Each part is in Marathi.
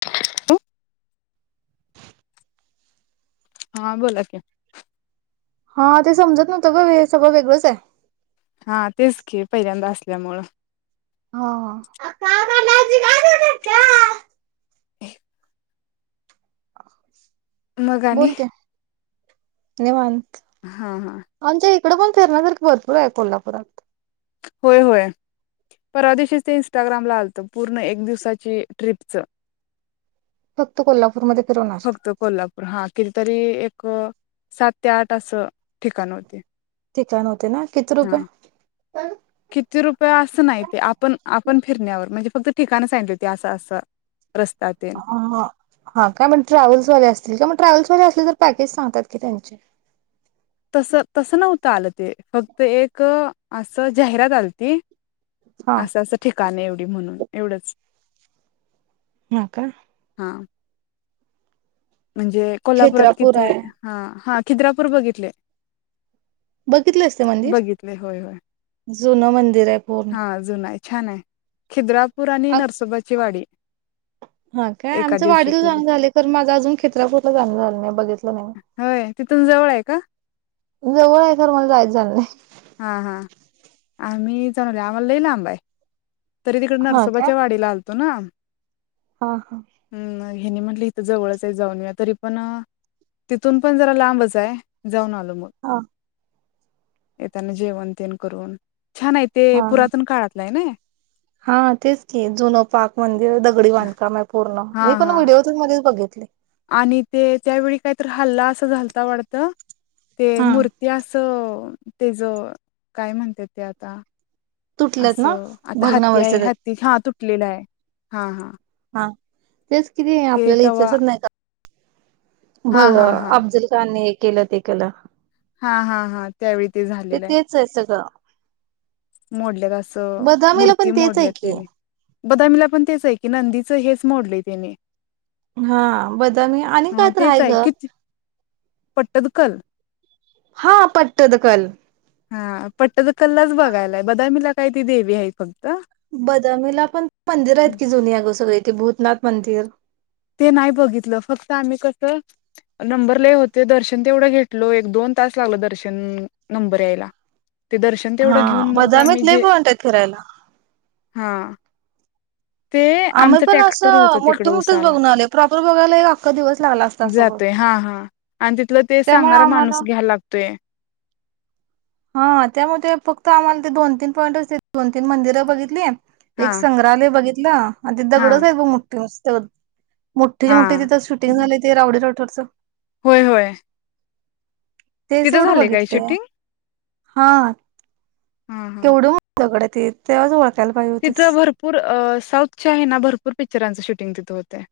त [unintelligible] [inaudible] हा बोला की हा ते समजत नव्हतं ग हे सगळं वेगळंचय हा, तेच की पहिल्यांदा असल्यामुळं हा [unintelligible] [unintelligible] अ [unintelligible] मग आणि निवांत हा हा आमच्या इकडं पण फिरण्यासारख भरपूर हाय कोल्हापुरात होय होय परवा दिवशीच ते इंस्टाग्रामला आलत पूर्ण एक दिवसाच्या ट्रिपच फक्त कोल्हापूरमधे फक्त कोल्हापूर हा कि तरी एक सात ते आठ अस ठिकाण होतें ठिकाण हो हा किती रुपया असं नाही ते आपण आपण फिरण्यावर म्हणजे फक्त ठिकाण सांगितले होती असं असं रस्त हा काय मग ते ट्रॅव्हल्सवाले असतील टॅव्हलस पॅकेज असले तर पॅकेज सांगतात कि त्यांचे तस, तसं नव्हतं आलं. ते फक्त एक असं जाहिरात आलती हा असं असं ठिकाणे एवढं म्हणून एवढंच हं का हा म्हणजे कोल्हापुरात खेत्रापूर किती आहे ह, हा खिद्रापूर बघितलय बघितले असते मंदिर? होय होय जुनं मंदिर आहे पूर्ण हा जुना आहे छान आहे, खिद्रा हा काय एका आमच दिवशी वाडीला केली जाऊन झालय खरं माझ अजून.... चित्रापुर ला जाणं झालं नाही. होय तिथून जवळ आहे का जवळ आहे खर मला जायच झालं नाही. [unintelligible] तरी तिकडे हा काय नसोबाच्या वाडीला आलते.... [unintelligible] हा हा हेनी म्हटले इथे जवळच आहे जाऊन येऊया तरी पण तिथून पण जरा लांबच आहे..... मम हा येताना जेवण तेन करून, छान आहे ते हा हा पुरातन काळातलं आहे ना. हा तेच की जुनं पाक मंदिर दगडी बांधकाम आहे पूर्ण हा मी पण हा व्हिडिओतेन मध्येच बघिते. [inaudible] आणि ते त्यावेळी काहीतर हल्ला असा झालता वाढत. ते हा मूर्ती असं.. ते ज काय म्हणत्यात ते आता... तुटल्यात ना असं आता हत्ती आहे भग्नावस्थेत आहेत हत्ती हा.... [unintelligible] हा तेच कि ते आपल्याला इथच नाही... भ हा हा हा अफजल खान... केलं ते कला.. हा हा हा त्यावेळी ते झालेलं आहे. तेच सगळं मोडलेल असं बदामीला मूर्ती पण तेच आहे मोडल्या की त्यानी बदामीला.... पण तेच आहे की नंदीच हेच मोडलं त्यानी.... हा बदामी आणि काय तर हाय तेच आहे ग. किती पट्टदकल हा पटत द कल... हा पट्टद कल्लाच बघायला आहे, बदामीला काय ती देवी आहे फक्त. बदामीला पण मंदिर आहेत की जुनी अग सगळी. ते भूतनाथ मंदिर, ते नाही बघितलं. फक्त आम्ही कस नंबर लय होते दर्शन तेवढं घेतलो, एक दोन तास लागल दर्शन नंबर यायला. ते दर्शन हा, तेवढं घेऊन मग बदामीत लई पॉइंट आहेत फिरायला. हां. ते आम्ही आमचं पण टॅक्टर होत असं तिकड मोठं मोठंच उसाला. बघून आलोय प्रॉपर बघायला एक अख्खा दिवस लागला असता सगळं. जातोय, हा हा. आणि तिथलं ते त्यामुळे सांगणारा आम्हाला माणूस घ्याला लागतोय. हां. त्यामध्ये फक्त आम्हाला ते दोन तीन पॉईंट च, दोन तीन मंदिर बघितली. एक हा संग्रहालय बघितल [unintelligible] आणि ते हा दगडाचा नुसतं. मोठे च्या हा मोठे, तथं शूटिंग झाले ते रावडीराठ थोडसं होय होय. तिथं झालंय काय शूटिंग? हां. हा केवढं हा मोठे दगड हाय. [unintelligible] तिथं भरपूर अ साऊथ च्या आहे ना भरपूर पिक्चराच शूट टिंग तिथं होतं.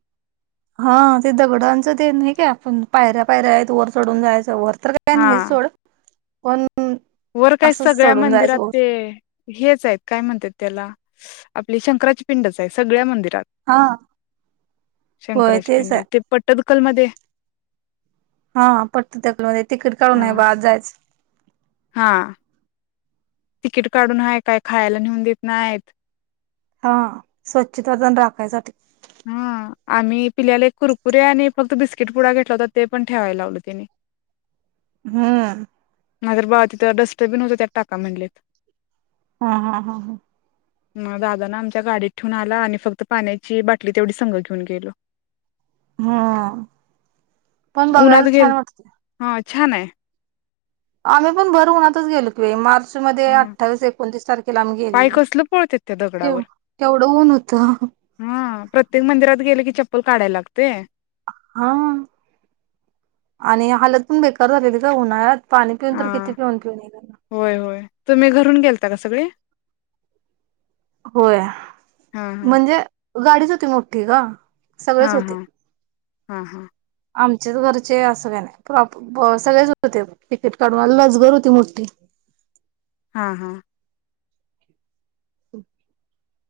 हा ते दगडांच ते नाही का आपण पायऱ्या- पायऱ्या आहेत, वर चढून जायचं. वर तर काय नाही हा सोड पण वर काय असंच सगळ्या चढून मंदिरात जायचं वर ते हेच आहेत, काय म्हणत त्याला? आपली शंकराची पिंडच आहे. सगळ्या मंदिरत रात. हा होय शंकराची तेच आहे. पिंड ये. ते पट अक्कलमध्ये हा [unintelligible] तिकीट काढून ह नाही बा आत जायचं. हा, तिकीट काढून हाय. काय खायला नेऊन देत नाहीत. हा स्वच्छता तन राखायसाठी. हा आम्ही पिल्याला एक कुरकुरे आणि फक्त बिस्किट पुडा घेतला होता, ते पण ठेवायला लावले त्यांनी. हं. नाही तर बाबा तिथं डस्टबिन होत. त्यात टाका म्हणलेत. हां हां हां हां. म दादा ना आमच्या गाडीत ठेवून आला आणि फक्त पाण्याची बाटली तेवढी संघ घेऊन गेलो. हा, पण उन्हात बघायला गेल छान वाटतेय. हा छान हाय. आम्ही पण भर उन्हातच गेलवतो बाई. माझं मध्ये ह अठ्ठावीस, एकोणतीस तारखेला आम्ही पाय गेलेलो. कसलं पळतेत त्या केव दगडावर केवढं ऊन होतं हा प्रत्येक मंदिरात गेलं की चप्पल काढाला लागतंय. हा. आणि हालत पण बेकार झालेली ग उन्हाळ्यात. पाणी पिऊन हा तर किती पिऊन पिऊन येईल. होय, होय. तुम्ही घरून गेल त का सगळी? होय म्हणजे गाडीच होती मोठी गं सगळेच हा हा होते. हा हा, हा. आमचेच घरचे असं काय नाही प्रॉप सगळेच होते तिकीट काढून लगजरी होती मोठी हा, हा.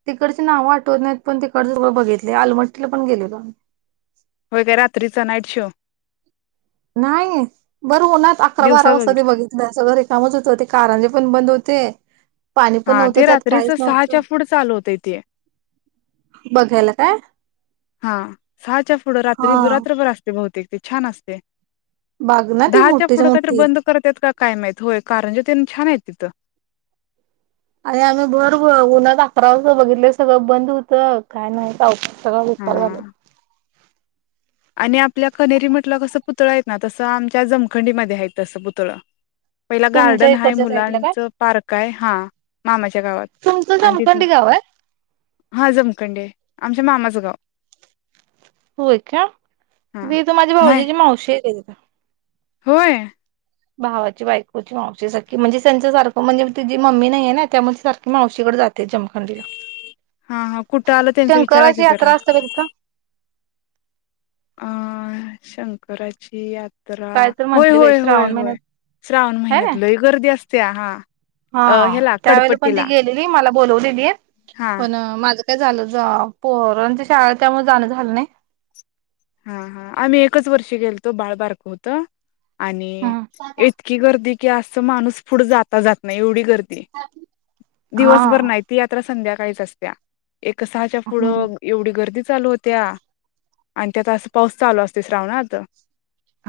तिकडच नाव आठवत नाहीत पण तिकड सगळं बघितलं आलमट्टीला पण गेलेलो आम्ही. व्हय काय रात्रीचा नाईट शो नाही. भर उन्हात अकरा, बारा वाजता ते बघितलं सगळं कामच होत ते कारांजे पण बंद होते पाणी पण हा नव्हतं, ते त्यात रात्रीच काहीच नव्हतं. सहाच्या पुढं चालू होतंय ते बघायला काय हा, सहाच्या पुढं हा रात्री रात्रभर असतंय बहुतेक ते छान असतंय. बाग ना ती दहाच्या पुढ मोठीच्या कायतरी मोठी. बंद करतयेत का काय माहित. होय, कारंजे तेन छान आहेत तिथं. आणि आम्ही भर उन्हात अकरा वाजता बघितलं, सगळं बंद होतं. काय नाही अहो सगळं विपार झालेलं. हा आणि आपल्या कन्हेरी मठला कसं पुतळं आहेत ना, तसं आमच्या जमखंडीमध्ये आहेत तसं पुतळं. पहिला तुमच्या गार्डन आहे, इकडच्या साईडला काय मुलांच पार्क आहे हा मामाच्या गावात तुमचं आणि तिथंन जमखंडी गाव आहे हा जमखंडी हाय. आमच्या मामाचं गाव होय काय? ती हा तिथं माझ्या माय भाऊजची मावशी आहे ताई होय? भावाची बायकोची मावशी. सख्खी म्हणजे त्यांच सारखं म्हणजे तिझी मम्मी नाहीये ना, त्यामुळे ती सारखी मावशीकडे जात ते जमखंडीला हा हा कुठं आलं त्यांचा विचारा शंकराची की जरा यात्रा असत्या बाई तिथं. अं शंकराची या तर काय होय, म्हंटली बाई होय, होय, श्रावण होय. महिन्यात श्रावण हाय महिन्यात ना लई गर्दी असत्या हा. अ ह्याला कडपट्टीला. बोलवलेलीत हा पण माझं का झालं जा पोरांच्या शाळा त्यामुळे जाणं झालं नाही. हा, हा. आम्ही एकच वर्षी गेलतो बाळ बारक होतं आणि हा इतकी गर्दी कि असं माणूस पुढं जाता जात नाही एवढी गरज दिवसभर नाहीती यात्रा संध्याकाळी काहीच असत्या एक सहाच्या पुढं एवढी गर्दी चालू होत्या. आणि त्यात असं पाऊस चालू असतय श्रावणात.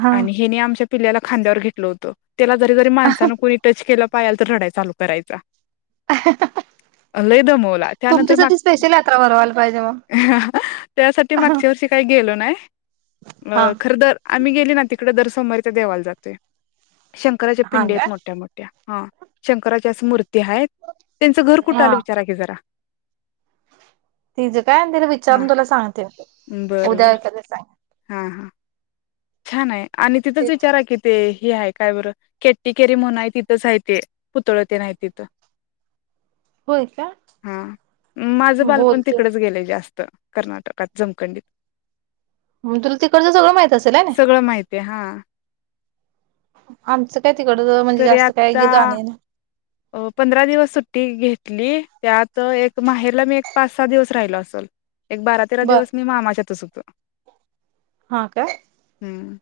हा आणि हेनी आमच्या पिल्ल्याला खांद्यावर घेतलं होतं. त्याला जरी जरी माणसानं कोणी टच केलं पायाल तर रडाय चालू करायचा. [unintelligible] अ लई दम त्यानंतर अ तुमच्यासाठी स्पेशल यात्रा भरवायला पाहिजे मग. त्याच्यासाठी हा लो ना नाही अ खरतर आम्ही गेली ना तिकडे दरसोमवारी त्या देवाला जातोय शंकराच्या हा पिंडे का आहेत मोठ्या मोठ्या हा शंकराची अस मूर्ती ते आहेत त्यांचं घर कुठं हा आलं विचाराय क जरा ति जे काय तिला विचारून तुला सांगते बर उद्या बर एखाद्या सांग हा हा छान आहे आणि तिथंच विचारा कि ते ह आहेय काय बरं केट्टी केेरी म्हून आहे तिथंचय ते पुतळ ते नाही तिथं होय का हा माझ बालपण बोलते तिकडेच गेलं जास्त कर्नाटकात जमखंडित मग तुला तिकडं सगळं माहितचं सगळं माहतीय आहे हा आमच तरी आता अ पंधरा दिवस सुट्टी घेत ली त्यात एक माहेरला मी एक पाच सहा दिवस राहिल असल एक बारा तेरा बर दिवस मी मामाच्यातस तर हा का हम्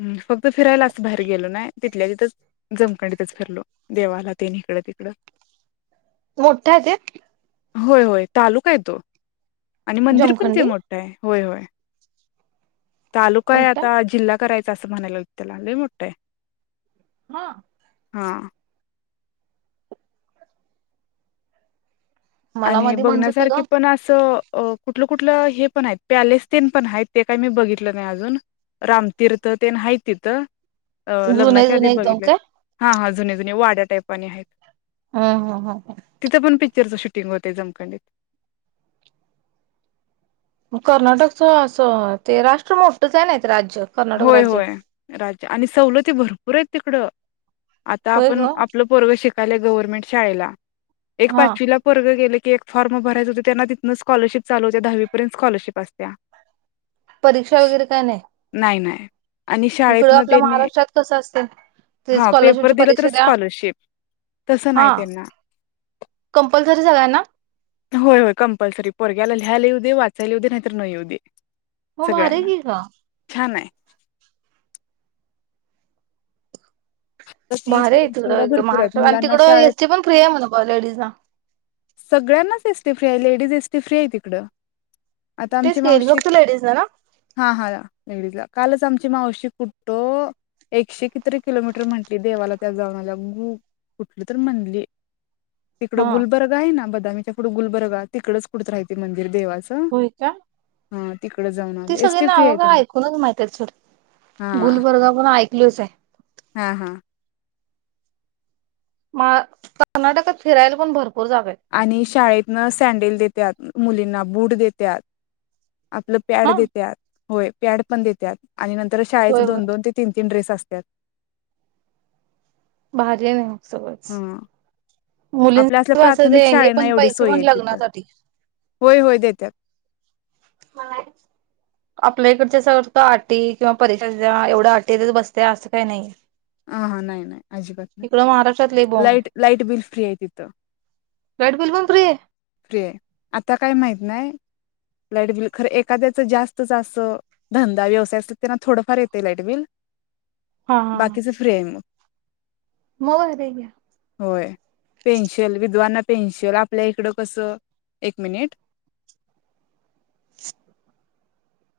हम् फक्त फिरायला असं बाहेर गेलो नाही. तिथल्या तिथंच जमखंडीतच फिरलो देवाला तीन इकडं तिकडं [unintelligible] होय होय तालुका आहे तो, आणि मंदिर पण ते जमखंडी मोठं आहे. व्हय व्हय तालुकाये मोठा आता जिल्ह्यात चा अस म्हणायला ल त्याला लई मोठये हा हा मला आणि मध्ये म्हणत होती बघण्यासारखे ग पण अस अ कुठल कुठल हेपण आहेत पॅलेस तेंपण आहेत ते काय मी बघितलं नाही आजून रामतीर्थतेन आहेत तिथं जुने लग्नाच्या आधी जुने एकदम बघितले काय हा हा जुन्या जुन्या वाड्यात आहे पानी आहेत. हं ह ह. चेरजशीद तिनं वर ते जमखंडीत - मंग कर्नाटकच अस अ ते राष्ट्र मोठंच ये नाई होय व्हय राज्य आणि सवलती भरपूर येतं तिकड. आता होय आपण ग आपलं पोरग शिक पहिले गवर्नमेंट शाळेला एक हा पाचवीला पोरग गेल ते एक फॉर्म भरायच होत त्यानं तिथंन स्कॉलरशिप चालू होते दहावी पर्यंत स्कॉलरशिप असत्या. परीक्षा वगैरे काय नाय नाई नाय इकडं आपल्या महाराष्ट्रात कस असत, ते हा पेपर स्कॉलरशिपची दिला तर परीक्षा द्या, स्कॉलरशिप. तसं नाही हां त्यांना कम्प्लसरी सगळ्यांना होय होय, कंपल्सरी पोरग्याला लियला येऊदे, वाचायला येऊदे, नाहीतर न येऊदे. मग भारी की ग आहे तर ती भारिये तिकड सोयीसुविधा एकदम भरपूर आहेत महाराष्ट्र आन मुलांना तिकड शाळेत एस टी पण म्हण फ्री आहे लेडीजला सगळ्यांनाच एस टी फ्री आहे लेडीज एस टी फ्री आहे तिकडं आता आमची तेच येईल मावशी फक्त लेडीज ना ना हा हा कालच आमची मावशी कुठं अ एकशे कितीतरी किलोमीटर म्हटली देवाला त्या जाऊन आल्या उं कुठलतर म्हणली तिकड हा गुलबर [unintelligible] ती नांबदलचा पुढ गुल्बर गाव तिकडचं कुठतर आहे ते मंदिर देवा व्हयका जाऊन ते आले सगळे एसटी फ्री नाव आहे काय त्यांना ऐकूनच माहितसर हा गुलबरगाव पण ऐकलंच ये हा हा मा अ कर्नाटकात फिरायला पण भर आणि शाळेतंन सँडल देत त्यात मुलींना बूट देत्यात आपलं पॅड हा देत्यात होय प्याड पण देतात. आणि नंतर शाळेचे होय होय दोन, दोन ते तीन, तीन ड्रेस. त्या असत्यात. भारी हाय बाय मग. सगळंच आपल्या असल्या प्राथमिक मुलीं हे शाळेना पण एवढी पैसे सोय पण लग्नासाठी. त्यात. आपल्या इकडच्या अस आटी किंवा, परीक्षाच्या एवढं आटी बसते असं काही नाहीय. ह हा नाही नाही अजिबा त नाही, महाराष्ट्रात लय बॉम्ब आहे लाईट लाईट बिल फ्री आहे. तिथ लाईट बिल पण फ्री आहे फ्री आहे. आता काय माहत नाही, लाईटबिल खरं एखाद्याच जास्त जास्त धंदा व्यवसाय असत त्यांना थोडंफार येते, लाईटबिल. हा हा. तेमु मर ग [unintelligible] होय पेन्शिल विद्वाना पेन्शिल आपल्या इकडं कसं, एक मिनिट.